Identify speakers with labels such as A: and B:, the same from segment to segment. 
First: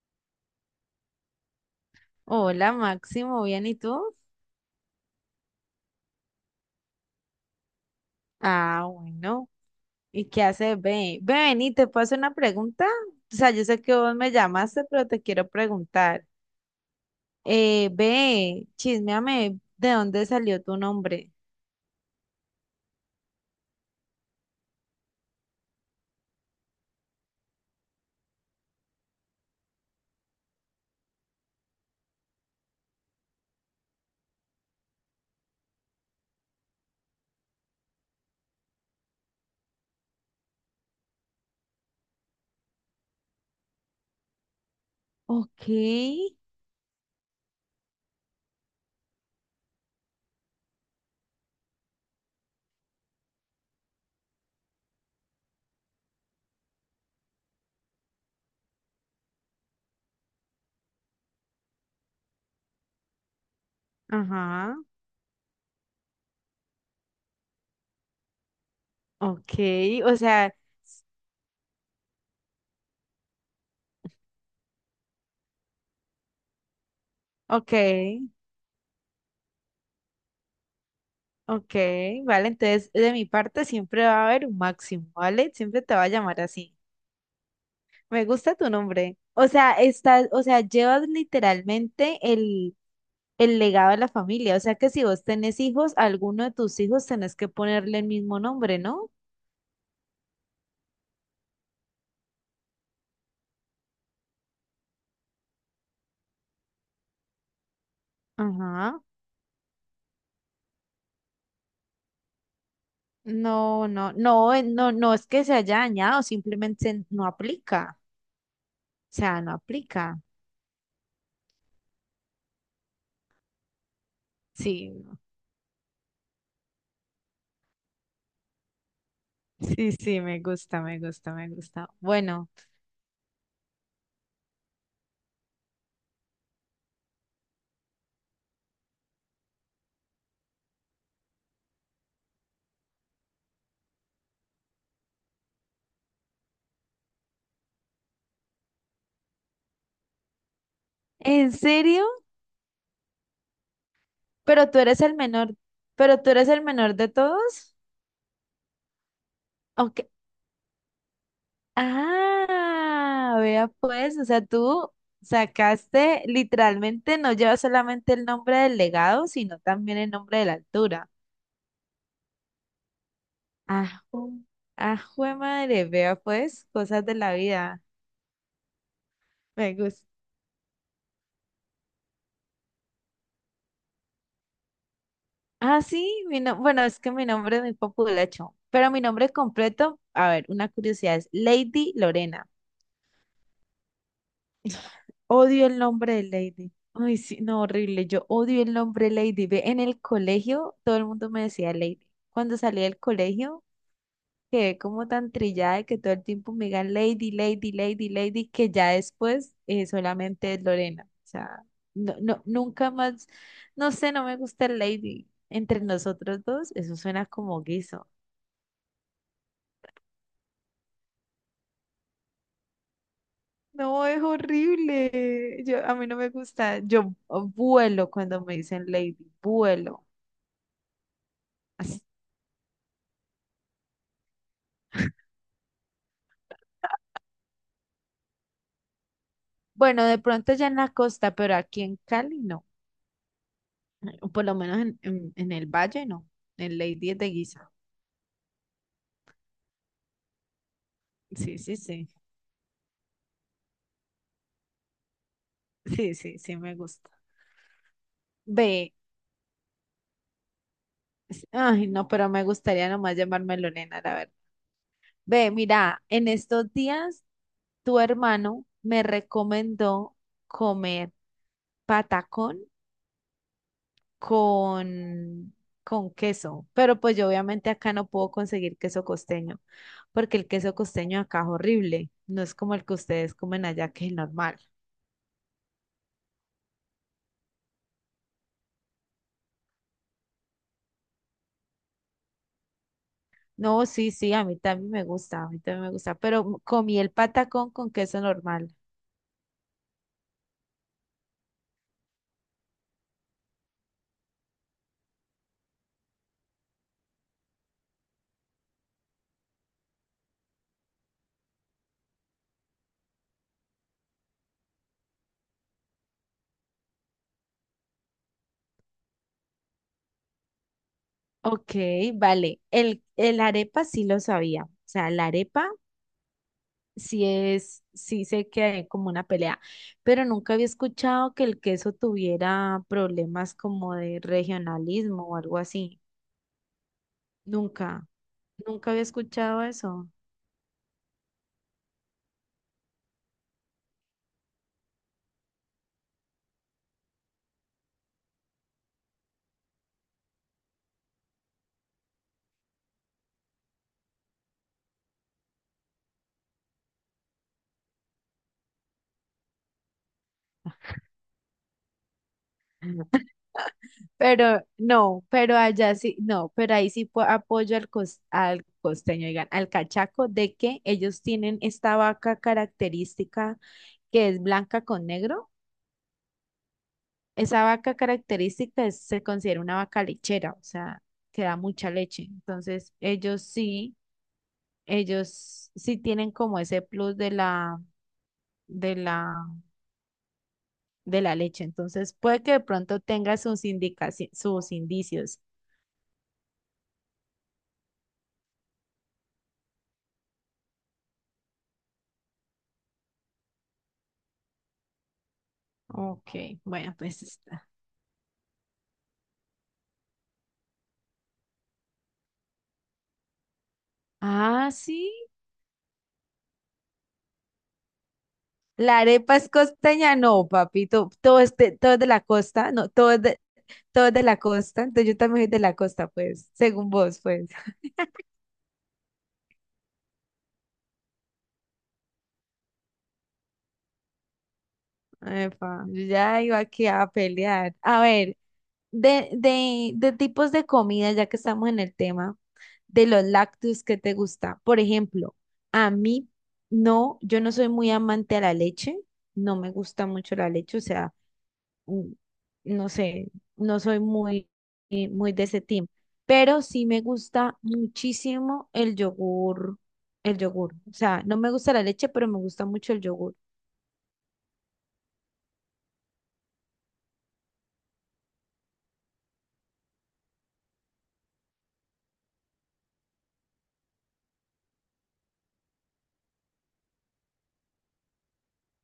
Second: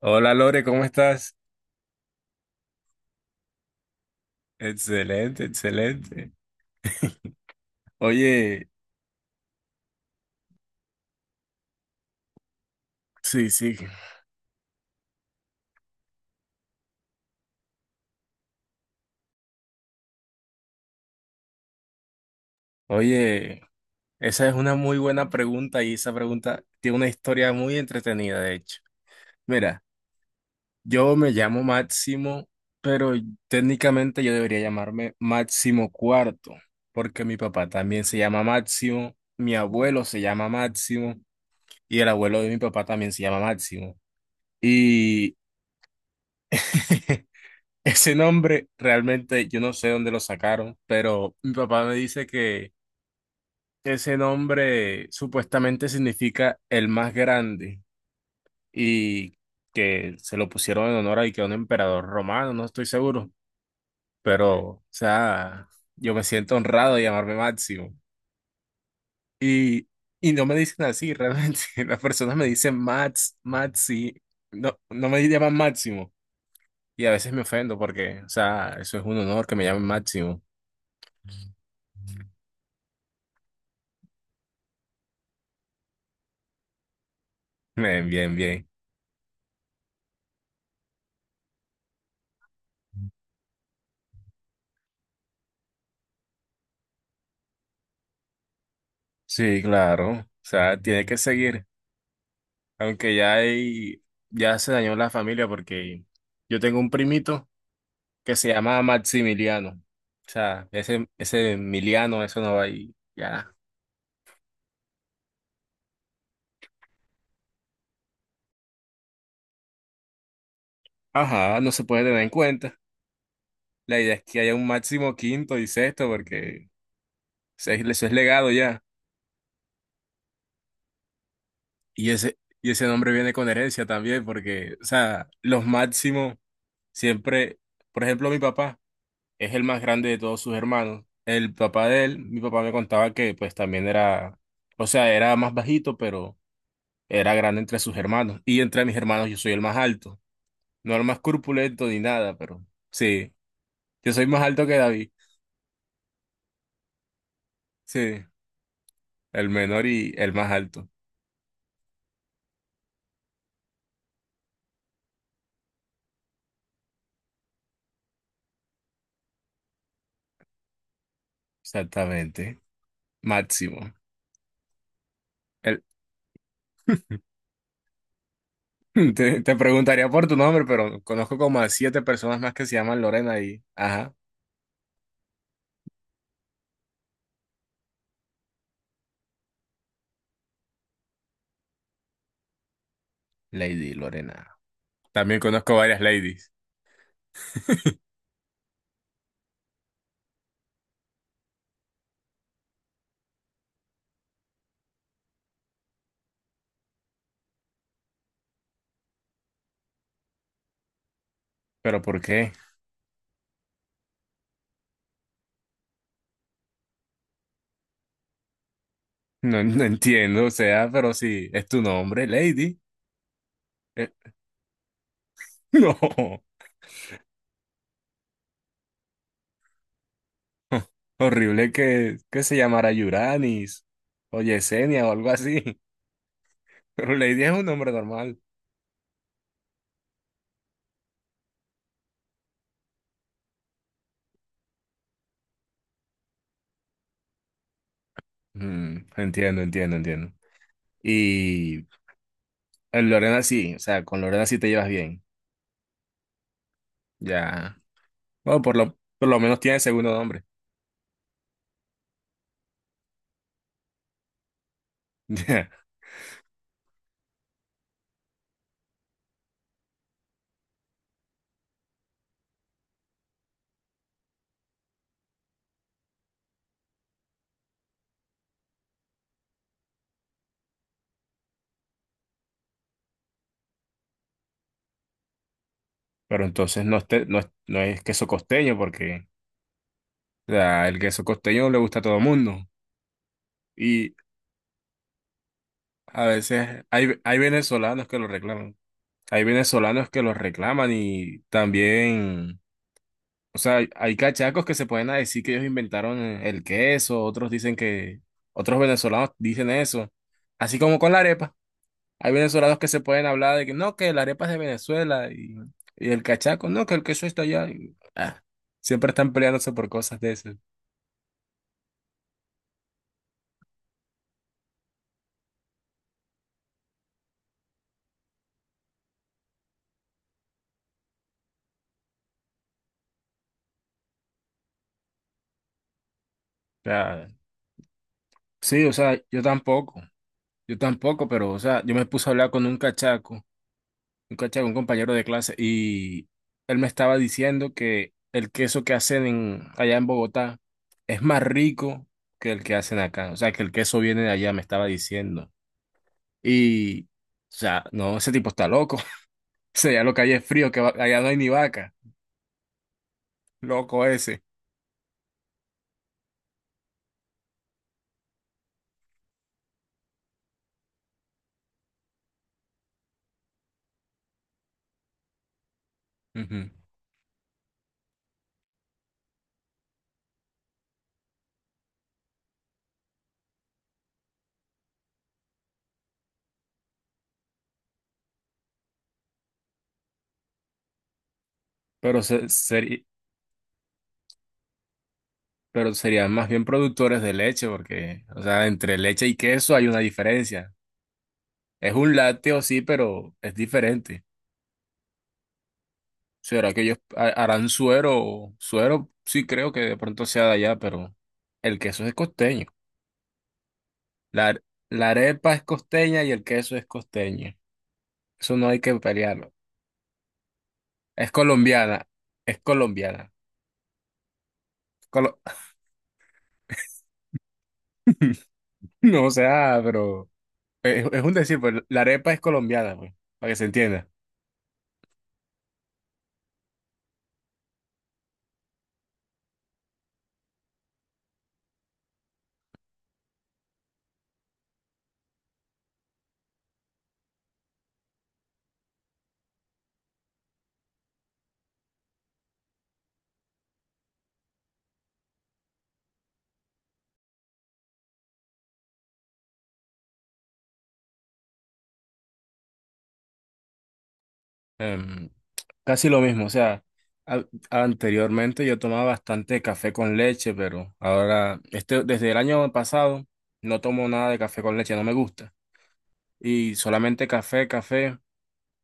A: Hola Lore, ¿cómo estás?
B: Hola Máximo, ¿bien y tú?
A: Excelente, excelente. Oye,
B: Ah, bueno. ¿Y qué haces, Ben? Ben, y te puedo hacer una pregunta. O
A: sí,
B: sea, yo
A: sí.
B: sé que vos me llamaste, pero te quiero preguntar. Ve, chisméame, ¿de dónde salió tu nombre?
A: Oye, esa es una muy buena pregunta y esa pregunta tiene una historia muy entretenida, de hecho. Mira, yo me llamo Máximo, pero técnicamente yo debería llamarme Máximo Cuarto, porque mi papá también se llama Máximo, mi abuelo se llama Máximo y el abuelo de mi papá también se llama Máximo. Y
B: Ok,
A: ese nombre realmente yo no sé dónde lo sacaron, pero mi papá me dice que ese nombre supuestamente significa el más grande y que se lo pusieron en honor a y que a un emperador romano, no estoy seguro, pero
B: ajá,
A: o sea, yo me siento honrado de llamarme Máximo.
B: ok,
A: Y,
B: o
A: y no me
B: sea,
A: dicen así, realmente las personas me dicen Max, Maxi, no, no me llaman Máximo y a veces me
B: ok,
A: ofendo porque, o sea, eso es un honor que me llamen Máximo.
B: ok, vale, entonces de mi parte siempre va a haber un Máximo, ¿vale? Siempre te va a llamar así.
A: Bien,
B: Me
A: bien,
B: gusta
A: bien.
B: tu nombre. O sea, estás, o sea, llevas literalmente el legado de la familia. O sea que si vos tenés hijos, a alguno de tus hijos tenés que ponerle el mismo nombre, ¿no?
A: Sí, claro. O sea, tiene que seguir. Aunque ya hay, ya se dañó la familia porque yo tengo un primito que se llama
B: Ajá.
A: Maximiliano. O sea, ese Emiliano, eso no va ahí. Ya.
B: No, no, no, no, no es que se haya dañado, simplemente no aplica. O sea, no aplica.
A: Ajá, no se puede tener en cuenta. La idea es que haya un
B: Sí,
A: máximo
B: no.
A: quinto y sexto porque eso es legado ya.
B: Sí, sí, me gusta, me gusta, me gusta. Bueno,
A: Y ese nombre viene con herencia también porque, o sea, los máximos siempre, por ejemplo, mi papá. Es el más grande de todos sus hermanos. El papá de él, mi papá me contaba que pues también era, o sea, era más bajito, pero era grande entre sus hermanos. Y entre mis hermanos yo soy el más alto. No el más
B: ¿en
A: corpulento ni
B: serio?
A: nada, pero sí, yo soy más alto
B: Pero
A: que
B: tú eres
A: David.
B: el menor, pero tú eres el menor de todos.
A: Sí, el menor
B: Ok,
A: y el más alto.
B: ah, vea pues, o sea, tú sacaste literalmente, no lleva solamente el nombre del legado, sino también el nombre de la altura.
A: Exactamente.
B: Ah,
A: Máximo.
B: ju- ah, jue
A: El-
B: madre, vea pues, cosas de la vida.
A: te
B: Me gusta.
A: preguntaría por tu nombre, pero conozco como a siete personas más que se llaman Lorena y... Ajá,
B: Ah, sí, mi no- bueno, es que mi nombre es muy populacho, pero mi nombre completo, a ver, una curiosidad, es Lady Lorena.
A: Lady Lorena. También
B: Odio
A: conozco
B: el
A: varias
B: nombre de
A: ladies.
B: Lady. Ay, sí, no, horrible. Yo odio el nombre Lady. Ve, en el colegio todo el mundo me decía Lady. Cuando salí del colegio quedé como tan trillada de que todo el tiempo me digan Lady, Lady, Lady, Lady, que ya después solamente es Lorena. O sea,
A: ¿Pero
B: no,
A: por
B: no,
A: qué?
B: nunca más, no sé, no me gusta el Lady. Entre nosotros dos, eso suena como guiso.
A: No, no entiendo, o sea, pero si es tu nombre, Lady.
B: No,
A: eh,
B: es horrible. Yo, a mí no me
A: no,
B: gusta. Yo oh, vuelo cuando me dicen Lady, vuelo.
A: horrible
B: Así.
A: que se llamara Yuranis o Yesenia o algo así. Pero Lady es un nombre normal.
B: Bueno, de pronto ya en la costa, pero aquí en Cali no. O por lo menos en el valle no. En Lady es de guisa.
A: Mm, entiendo, entiendo, entiendo.
B: Sí, sí,
A: Y
B: sí.
A: Lorena sí, o sea, con Lorena sí te llevas bien.
B: Sí, sí, sí, me gusta.
A: Ya. Bueno,
B: Ve,
A: por lo menos tiene segundo nombre.
B: ay, no, pero me gustaría nomás llamarme Lorena, la verdad. Ve,
A: Ya.
B: mira, en estos días tu hermano me recomendó comer patacón con, con queso, pero pues yo obviamente acá no puedo conseguir queso costeño, porque el queso costeño acá es horrible, no es como el que ustedes comen allá, que es normal.
A: Pero entonces no, no, no es queso costeño porque o sea, el queso costeño le gusta a todo el mundo.
B: No, sí, sí, a mí también me gusta, a mí también me gusta,
A: A
B: pero
A: veces
B: comí el
A: hay
B: patacón con
A: venezolanos que
B: queso
A: lo
B: normal.
A: reclaman. Hay venezolanos que lo reclaman y también, o sea, hay cachacos que se pueden decir que ellos inventaron el queso, otros dicen que, otros venezolanos dicen eso. Así como con la arepa. Hay venezolanos que se pueden hablar de que no, que la arepa es de Venezuela y el cachaco, no, que el queso está allá. Y, ah, siempre están peleándose por cosas de esas. O
B: Ok, vale. El arepa sí lo sabía. O sea, la arepa sí es, sí sé que hay como una pelea, pero nunca había escuchado que el queso tuviera problemas como de regionalismo o algo así.
A: sea,
B: Nunca,
A: sí,
B: nunca
A: o
B: había
A: sea,
B: escuchado eso.
A: yo tampoco, pero, o sea, yo me puse a hablar con un cachaco. Un un compañero de clase, y él me estaba diciendo que el queso que hacen allá en Bogotá es más rico que el que hacen acá. O sea, que el queso viene de allá, me estaba diciendo. Y, o sea, no, ese tipo está loco. O sea, ya lo que hay es frío, que allá no hay ni vaca. Loco ese.
B: Pero no, pero allá sí, no, pero ahí sí apoyo al costeño, digan, al cachaco, de que ellos tienen esta vaca característica que es blanca con negro.
A: Ujú.
B: Esa vaca característica es- se considera una vaca lechera, o sea, que da mucha leche. Entonces, ellos sí tienen como ese plus de la, de la de la leche. Entonces,
A: Pero,
B: puede que de pronto tenga sus sus indicios.
A: pero serían más bien productores de leche, porque, o sea, entre leche y queso hay una diferencia. Es un lácteo, sí, pero es diferente.
B: Ok,
A: ¿Será que
B: bueno,
A: ellos
B: pues está.
A: harán suero? Suero sí creo que de pronto sea de allá, pero el queso es costeño. La, are-
B: Ah, sí.
A: la arepa es costeña y el queso es costeño. Eso no hay que
B: La arepa es
A: pelearlo.
B: costeña, no, papito.
A: Es
B: Todo es de, todo es
A: colombiana,
B: de la
A: es
B: costa, no, todo es
A: colombiana.
B: de, todo es de la costa. Entonces yo
A: Colo-
B: también soy de la costa, pues, según vos, pues.
A: no, o sea, pero es un decir, pues la arepa es colombiana, pues, para que se entienda.
B: Epa. Yo ya iba aquí a pelear. A ver, de tipos de comida, ya que estamos en el tema, de los lácteos que te gusta. Por ejemplo, a mí no, yo no soy muy amante a la leche, no me gusta mucho la leche, o sea, mm, no sé, no soy muy, muy de ese team, pero sí me gusta muchísimo el yogur, el yogur. O sea, no me gusta la leche, pero me gusta mucho el yogur.
A: Em, casi lo mismo, o sea, a- anteriormente yo tomaba bastante café con leche, pero ahora, este, desde el año pasado, no tomo nada de café con leche, no me gusta. Y solamente café, café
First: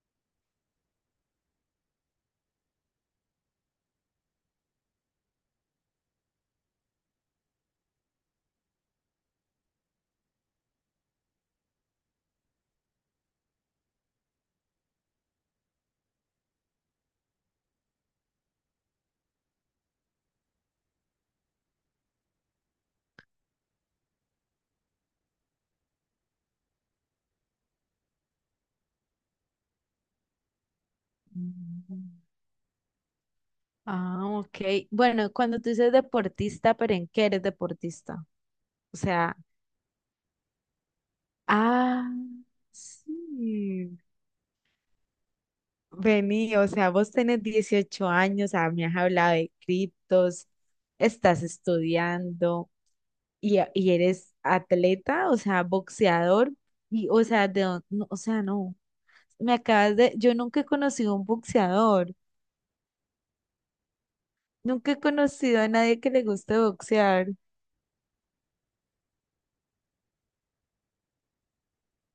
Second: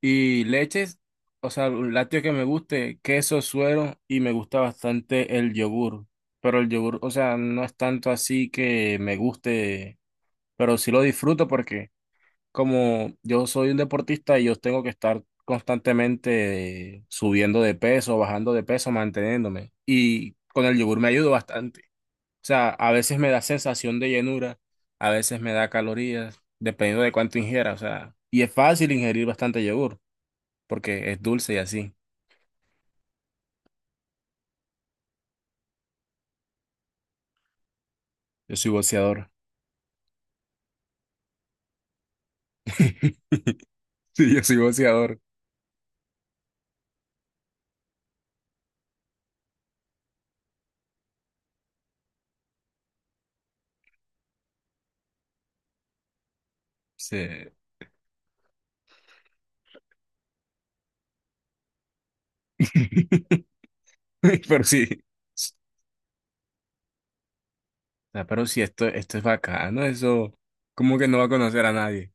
A: y leches, o sea, un lácteo que me guste, queso, suero y me gusta bastante el yogur. Pero el yogur, o sea, no es tanto así que me guste, pero sí lo disfruto porque como yo soy un deportista y yo tengo que estar constantemente subiendo de peso, bajando de peso, manteniéndome. Y con el yogur me ayudo bastante. O sea, a veces me da sensación de llenura, a veces me da calorías, dependiendo de cuánto ingiera. O sea, y es fácil ingerir bastante yogur, porque es dulce y así.
B: Mm. Ah, ok. Bueno, cuando tú dices deportista, ¿pero en qué eres deportista?
A: Yo soy
B: O
A: boxeador.
B: sea, ah, sí.
A: Sí, yo soy boxeador.
B: Vení, o sea, vos tenés 18 años, ah, me has hablado de criptos, estás estudiando y eres atleta, o sea, boxeador, y,
A: Sí.
B: o sea, no, o sea, no, me acabas de, yo nunca he conocido a un boxeador,
A: Pero sí.
B: nunca he
A: O
B: conocido a nadie que le guste boxear,
A: sea, pero sí, esto es bacano, eso como que no va a conocer a nadie.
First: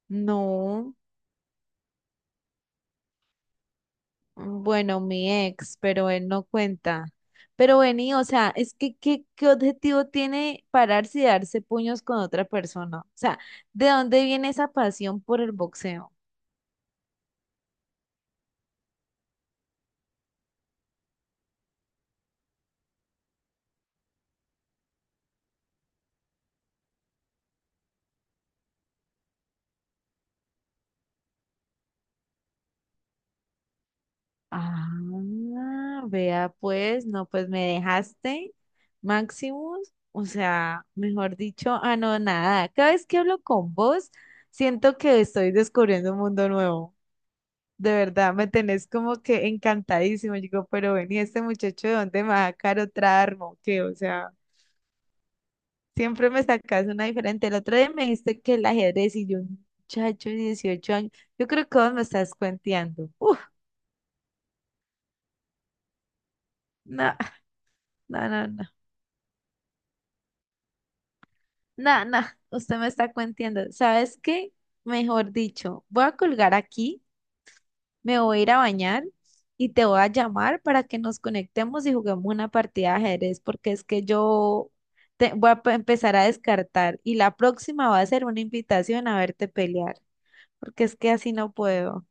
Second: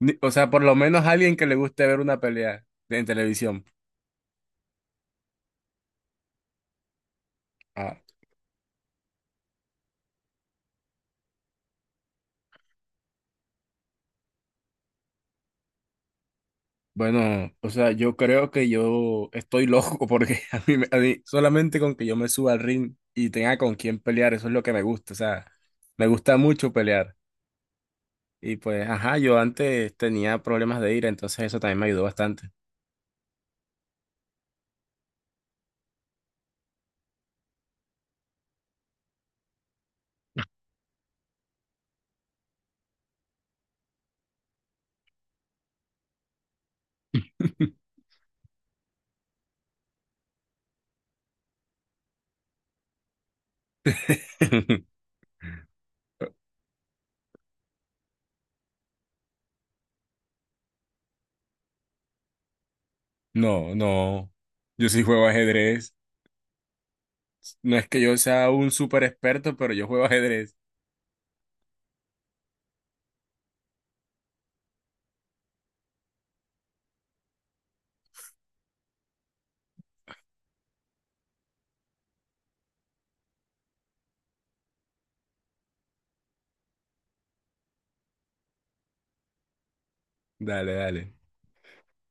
A: O sea, por lo
B: no.
A: menos alguien que le guste ver una pelea en televisión.
B: Bueno, mi ex, pero él no cuenta. Pero
A: Ah,
B: vení, o sea, es que ¿qué, qué objetivo tiene pararse y darse puños con otra persona? O sea, ¿de dónde viene esa pasión por el boxeo?
A: bueno, o sea, yo creo que yo estoy loco porque a mí, a mí solamente con que yo me suba al ring y tenga con quién pelear, eso es lo que me gusta. O sea, me gusta mucho pelear. Y pues, ajá, yo antes tenía problemas de ira, entonces eso también me ayudó bastante.
B: Ah, vea pues, no, pues me dejaste, Maximus, o sea, mejor dicho, ah, no, nada, cada vez que hablo con vos, siento que estoy descubriendo un mundo nuevo. De verdad, me tenés como que encantadísimo. Yo digo, pero ven, ¿y este muchacho de dónde me va a sacar otra arma o qué? O sea, siempre me sacas una diferente. El otro día me dijiste que el ajedrez y yo, muchacho, de 18 años, yo creo que vos me estás cuenteando. Uf,
A: No, no. Yo sí juego ajedrez.
B: no,
A: No es que yo
B: no, no,
A: sea
B: no,
A: un súper experto, pero yo juego ajedrez.
B: no, no, usted me está cuenteando. ¿Sabes qué? Mejor dicho, voy a colgar aquí me voy a ir a bañar y te voy a llamar para que nos conectemos y juguemos una partida de ajedrez, porque es que yo empezar a descartar y la próxima va a ser una invitación a verte pelear,
A: Dale,
B: porque es que
A: dale.
B: así no puedo.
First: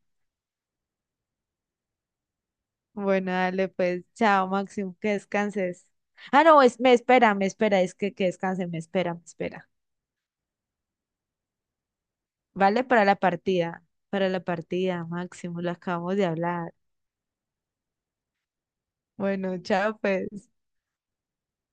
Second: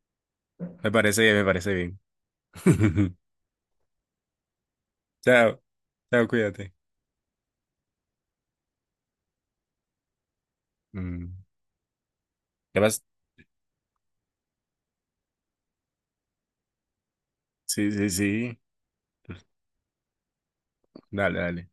A: Me parece bien, me parece bien.
B: Bueno, dale pues, chao Máximo, que
A: Chao,
B: descanses.
A: chao,
B: Ah, no,
A: cuídate.
B: me espera, es que descanse, me espera, me espera.
A: Mm, ¿qué
B: Vale,
A: más?
B: para la partida, Máximo, lo acabamos de hablar.
A: Sí, sí, sí.
B: Bueno, chao, pues.
A: Dale, dale.